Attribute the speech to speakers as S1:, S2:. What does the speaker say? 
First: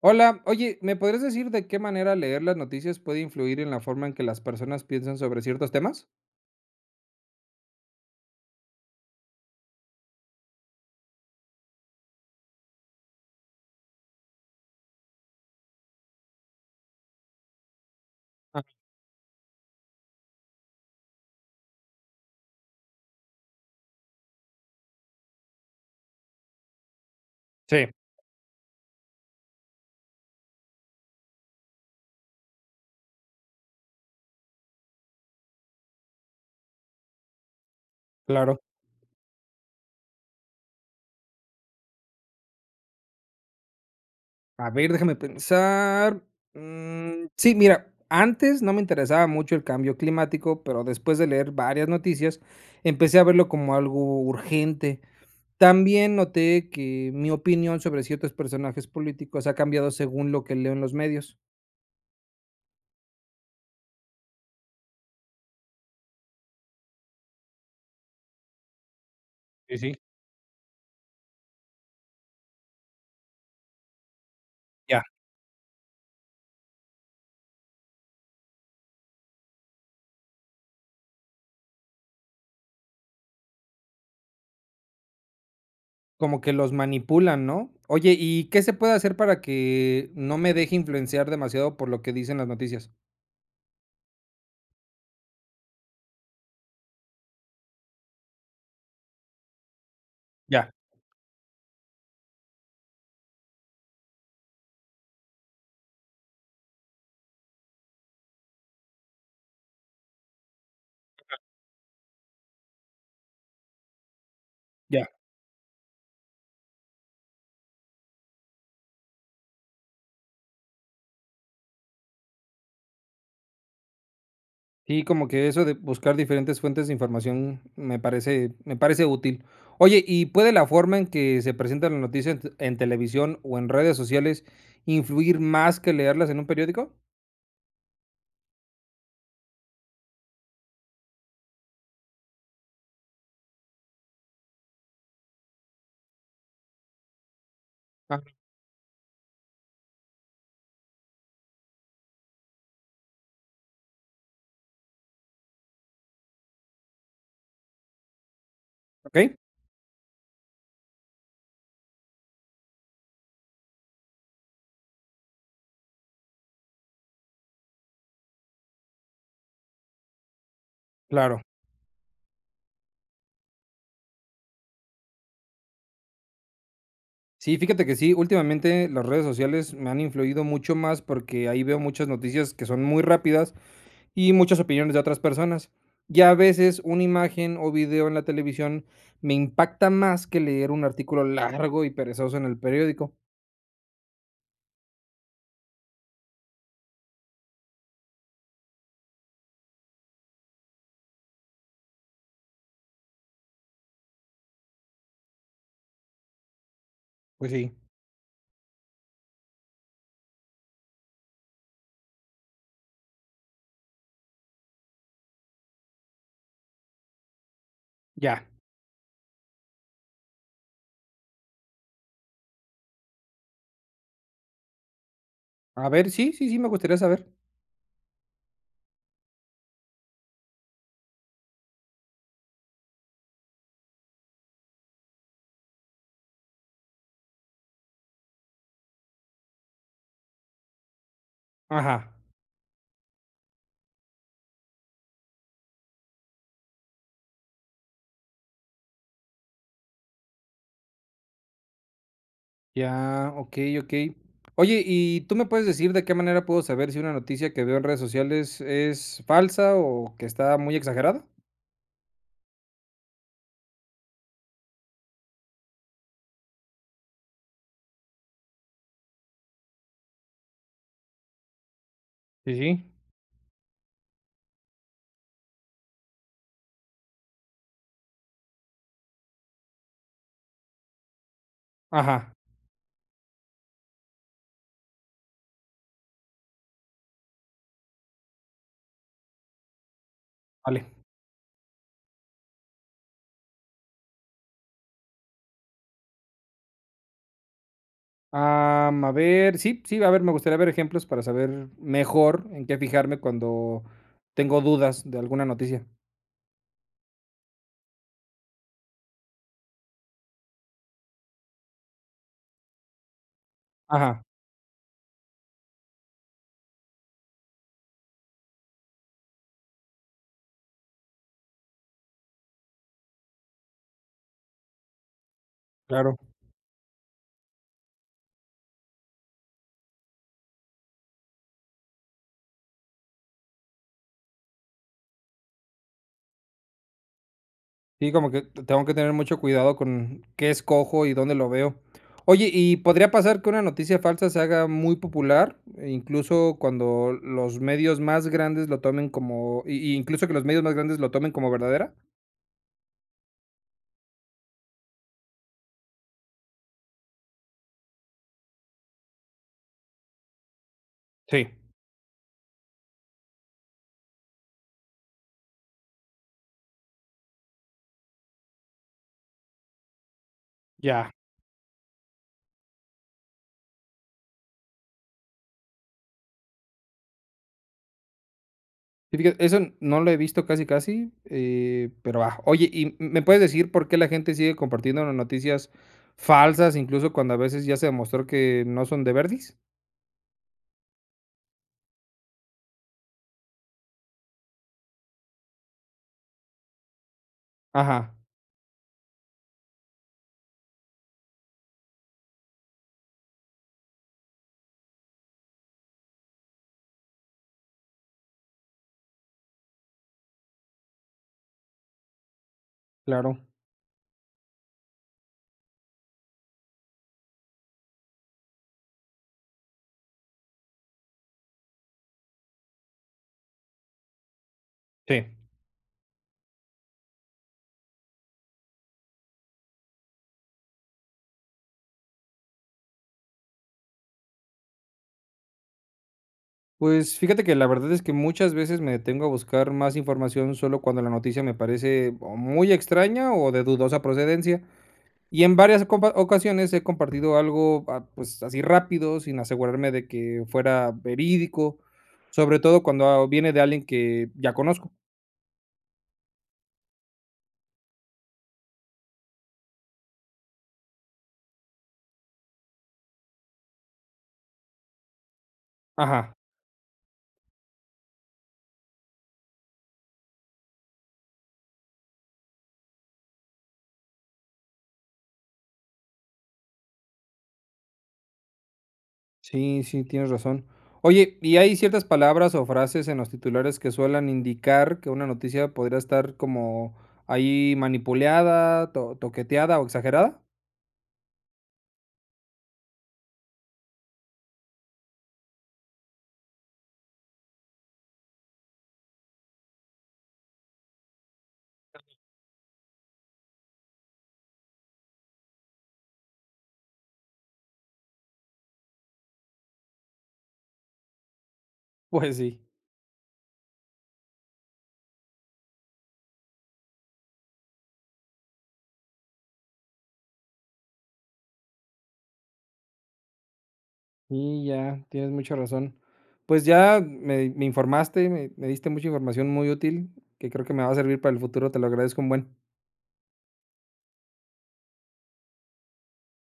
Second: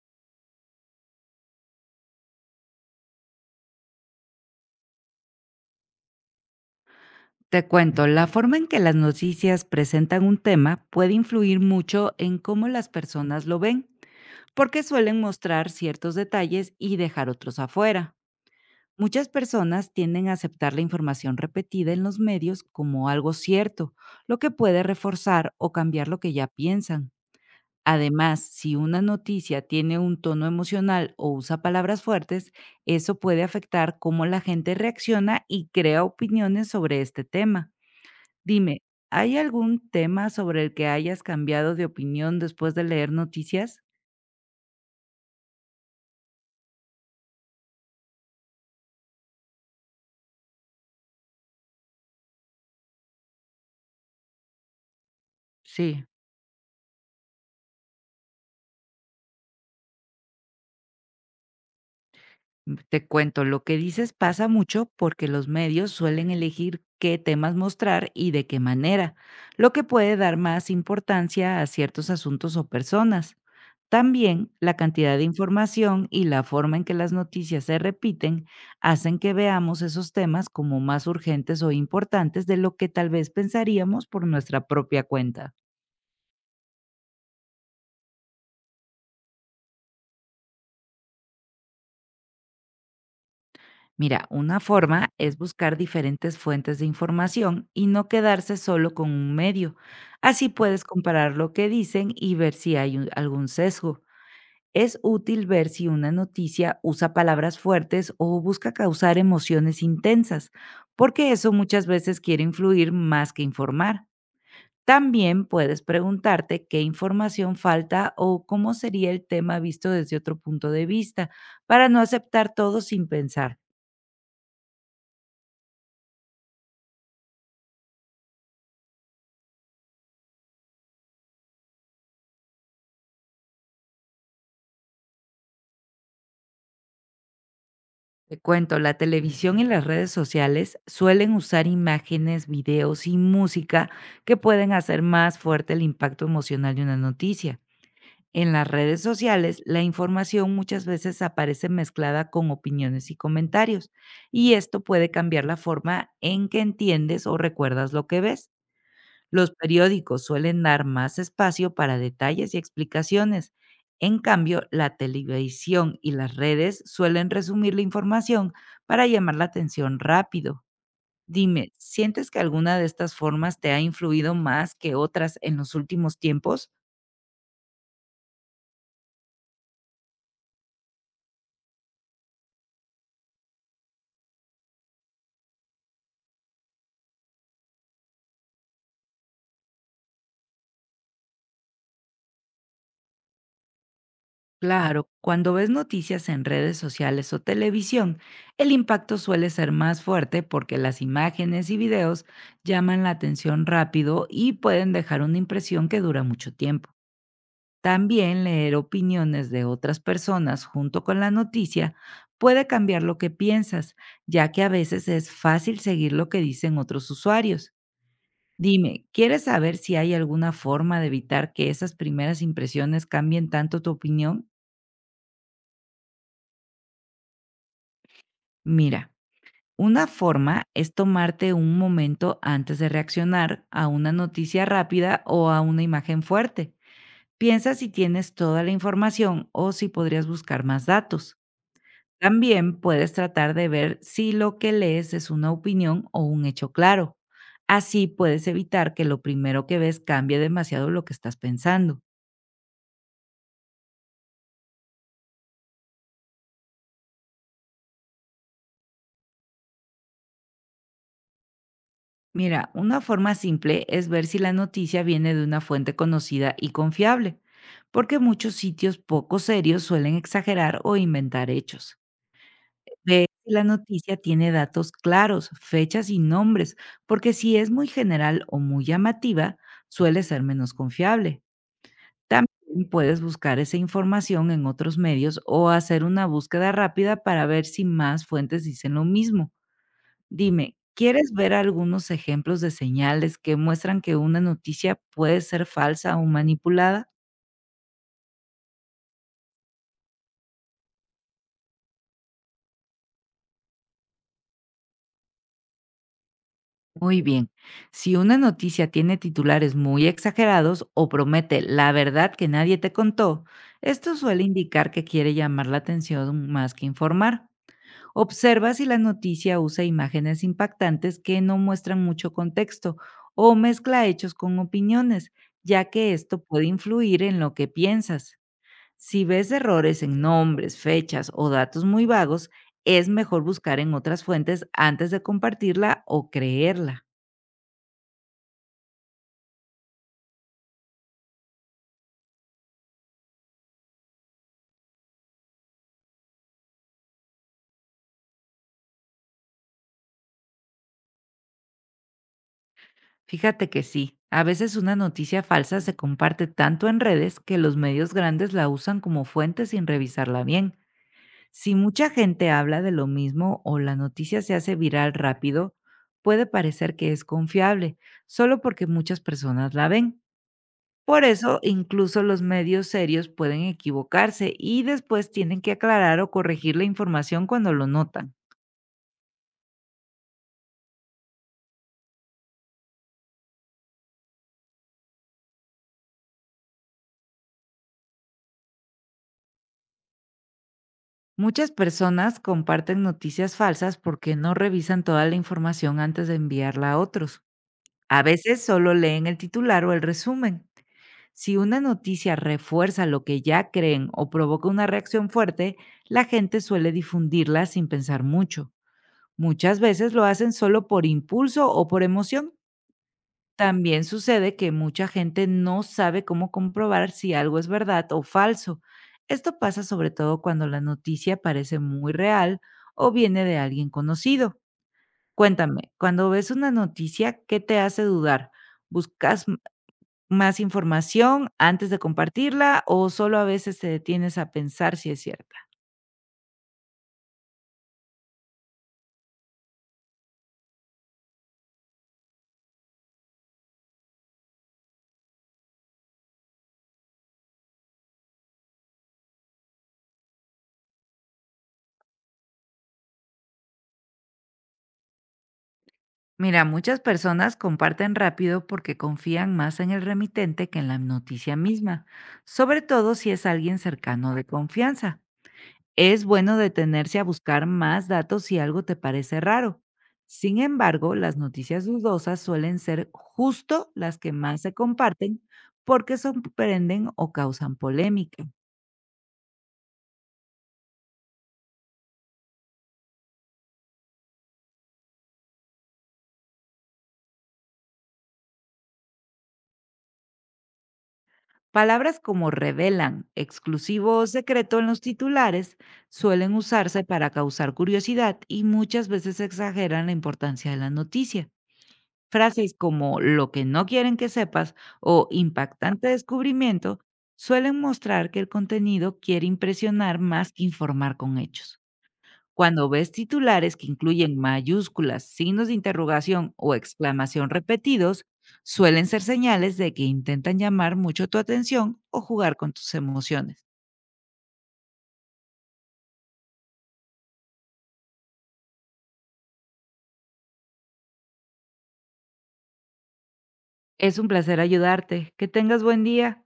S1: Hola, oye, ¿me podrías decir de qué manera leer las noticias puede influir en la forma en que las personas piensan sobre ciertos temas?
S2: Te cuento, la forma en que las noticias presentan un tema puede influir mucho en cómo las personas lo ven, porque suelen mostrar ciertos detalles y dejar otros afuera. Muchas personas tienden a aceptar la información repetida en los medios como algo cierto, lo que puede reforzar o cambiar lo que ya piensan.
S1: Sí,
S2: Además, si una noticia tiene un tono emocional o usa palabras fuertes, eso puede afectar cómo la gente reacciona y crea opiniones sobre este tema.
S1: claro.
S2: Dime, ¿hay algún tema sobre el que hayas cambiado de opinión después de leer noticias?
S1: A ver, déjame pensar. Sí, mira, antes no me interesaba mucho el cambio climático, pero después de leer varias noticias, empecé a verlo como algo urgente.
S2: Sí,
S1: También noté que mi opinión sobre ciertos personajes políticos ha cambiado según lo que leo en los medios.
S2: te cuento, lo que dices pasa mucho porque los medios suelen elegir qué temas mostrar y de qué manera, lo
S1: Sí,
S2: que
S1: sí.
S2: puede dar más importancia a ciertos asuntos o personas. También la
S1: Ya.
S2: cantidad de información y la forma en que las noticias se repiten hacen que veamos esos temas como más urgentes o importantes de lo que tal vez pensaríamos por nuestra propia cuenta.
S1: Como que los manipulan, ¿no? Oye, ¿y qué se puede hacer para que no me deje influenciar demasiado por lo que dicen las noticias?
S2: Mira, una forma es buscar diferentes fuentes de información y no quedarse solo con un medio. Así
S1: Ya,
S2: puedes comparar lo que dicen y ver si hay algún sesgo. Es útil ver si una noticia usa palabras fuertes o busca causar emociones intensas, porque eso muchas veces quiere influir más que informar.
S1: ya.
S2: También puedes preguntarte qué información falta o cómo sería el tema visto desde otro punto de vista, para no aceptar todo sin pensar.
S1: Sí, como que eso de buscar diferentes fuentes de información me parece útil. Oye, ¿y puede la forma en que se presentan las noticias en t en televisión o en redes sociales influir más que leerlas en un periódico?
S2: Te cuento, la televisión y las redes sociales suelen usar imágenes, videos y música que pueden hacer más fuerte el impacto emocional de una noticia.
S1: Ah,
S2: En las redes sociales, la información muchas veces aparece mezclada con opiniones y comentarios, y esto puede cambiar la forma en que entiendes o recuerdas lo que ves.
S1: ¿ok?
S2: Los periódicos suelen dar más espacio para detalles y explicaciones. En cambio, la televisión y las redes suelen resumir la información para llamar la atención rápido.
S1: Claro.
S2: Dime, ¿sientes que alguna de estas formas te ha influido más que otras en los últimos tiempos?
S1: Sí, fíjate que sí, últimamente las redes sociales me han influido mucho más porque ahí veo muchas noticias que son muy rápidas y muchas opiniones de otras personas. Y a veces una imagen o video en la televisión me impacta más que leer un artículo largo y perezoso en el periódico.
S2: Claro, cuando ves noticias en redes sociales o televisión, el impacto suele ser más fuerte porque las imágenes y videos llaman la atención rápido y pueden dejar una impresión que dura mucho tiempo.
S1: Pues sí,
S2: También leer opiniones de otras personas junto con la noticia puede cambiar lo que piensas, ya que a veces es fácil seguir lo que dicen otros usuarios.
S1: ya.
S2: Dime, ¿quieres saber si hay alguna forma de evitar que esas primeras impresiones cambien tanto tu opinión?
S1: A ver, sí, sí, sí, me gustaría saber.
S2: Mira, una forma es tomarte un momento antes de reaccionar a una noticia rápida o a una imagen fuerte. Piensa si tienes toda la información o si podrías buscar más datos.
S1: Ajá,
S2: También puedes tratar de ver si lo que lees es una opinión o un hecho claro. Así puedes evitar que lo primero que ves cambie demasiado lo que estás pensando.
S1: ya, ok, ok. Oye, ¿y tú me puedes decir de qué manera puedo saber si una noticia que veo en redes sociales es falsa o que está muy exagerada?
S2: Mira, una forma simple es ver si la noticia viene de una fuente conocida y confiable, porque muchos sitios poco serios suelen exagerar o inventar hechos.
S1: Sí, sí.
S2: Ve si la noticia tiene datos claros, fechas y nombres, porque si es muy general o muy llamativa, suele ser menos confiable.
S1: Ajá,
S2: También puedes buscar esa información en otros medios o hacer una búsqueda rápida para ver si más fuentes dicen lo mismo. Dime,
S1: vale.
S2: ¿quieres ver algunos ejemplos de señales que muestran que una noticia puede ser falsa o manipulada?
S1: A ver, sí, sí, a ver, me gustaría ver ejemplos para saber mejor en qué fijarme cuando tengo dudas de alguna noticia.
S2: Muy bien, si una noticia tiene titulares muy exagerados o promete la verdad que nadie te contó, esto
S1: Ajá,
S2: suele indicar que quiere llamar la atención más que informar. Observa si la noticia usa imágenes impactantes que no muestran mucho contexto o mezcla hechos con opiniones, ya que
S1: claro.
S2: esto puede influir en lo que piensas. Si ves errores en nombres, fechas o datos muy vagos, es mejor buscar en otras fuentes antes de compartirla o creerla.
S1: Sí, como que tengo que tener mucho cuidado con qué escojo y dónde lo veo. Oye, ¿y podría pasar que una noticia falsa se haga muy popular, e incluso cuando los medios más grandes lo tomen como, y incluso que los medios más grandes lo tomen como verdadera?
S2: Fíjate que sí, a veces una noticia falsa se comparte tanto en redes que los medios grandes la usan como fuente sin revisarla bien.
S1: Sí,
S2: Si mucha gente habla de lo mismo o la noticia se hace viral rápido, puede parecer que es confiable, solo porque muchas personas la ven.
S1: ya.
S2: Por eso, incluso los medios serios pueden equivocarse y después tienen que aclarar o corregir la información cuando lo notan.
S1: Sí, fíjate, eso no lo he visto casi casi, pero oye, ¿y me puedes decir por qué la gente sigue compartiendo las noticias falsas, incluso cuando a veces ya se demostró que no son de verdis?
S2: Muchas personas comparten noticias falsas porque no revisan toda la información antes de enviarla a otros.
S1: Ajá,
S2: A veces solo leen el titular o el resumen. Si una noticia refuerza lo que ya creen o provoca una reacción fuerte, la gente suele difundirla sin pensar mucho. Muchas veces lo hacen solo por impulso o por emoción.
S1: claro.
S2: También sucede que mucha gente no sabe cómo comprobar si algo es verdad o falso. Esto pasa sobre todo cuando la noticia parece muy real o viene de alguien conocido.
S1: Sí.
S2: Cuéntame, cuando ves una noticia, ¿qué te hace dudar? ¿Buscas más información antes de compartirla o solo a veces te detienes a pensar si es cierta?
S1: Pues fíjate que la verdad es que muchas veces me detengo a buscar más información solo cuando la noticia me parece o muy extraña o de dudosa procedencia. Y en varias ocasiones he compartido algo, pues así rápido, sin asegurarme de que fuera verídico, sobre todo cuando viene de alguien que ya conozco.
S2: Mira, muchas personas comparten rápido porque confían más en el remitente que en la noticia misma, sobre todo si es alguien cercano de confianza. Es
S1: Ajá,
S2: bueno detenerse a buscar más datos si algo te parece raro. Sin embargo, las noticias dudosas suelen ser justo las que más se comparten porque sorprenden o causan polémica.
S1: sí, sí, tienes razón. Oye, ¿y hay ciertas palabras o frases en los titulares que suelen indicar que una noticia podría estar como ahí manipulada, toqueteada o exagerada?
S2: Palabras como revelan, exclusivo o secreto en los titulares suelen usarse para causar curiosidad y muchas veces exageran la importancia de la noticia. Frases como lo que no quieren que sepas o impactante descubrimiento suelen mostrar que el contenido quiere impresionar más que informar con hechos.
S1: Pues sí.
S2: Cuando ves titulares que incluyen mayúsculas, signos de interrogación o exclamación repetidos, suelen ser señales de que intentan llamar mucho tu atención o jugar con tus emociones.
S1: Y ya, tienes mucha razón. Pues ya me informaste, me diste mucha información muy útil que creo que me va a servir para el futuro, te lo agradezco un buen.
S2: Es un placer ayudarte. Que tengas buen día.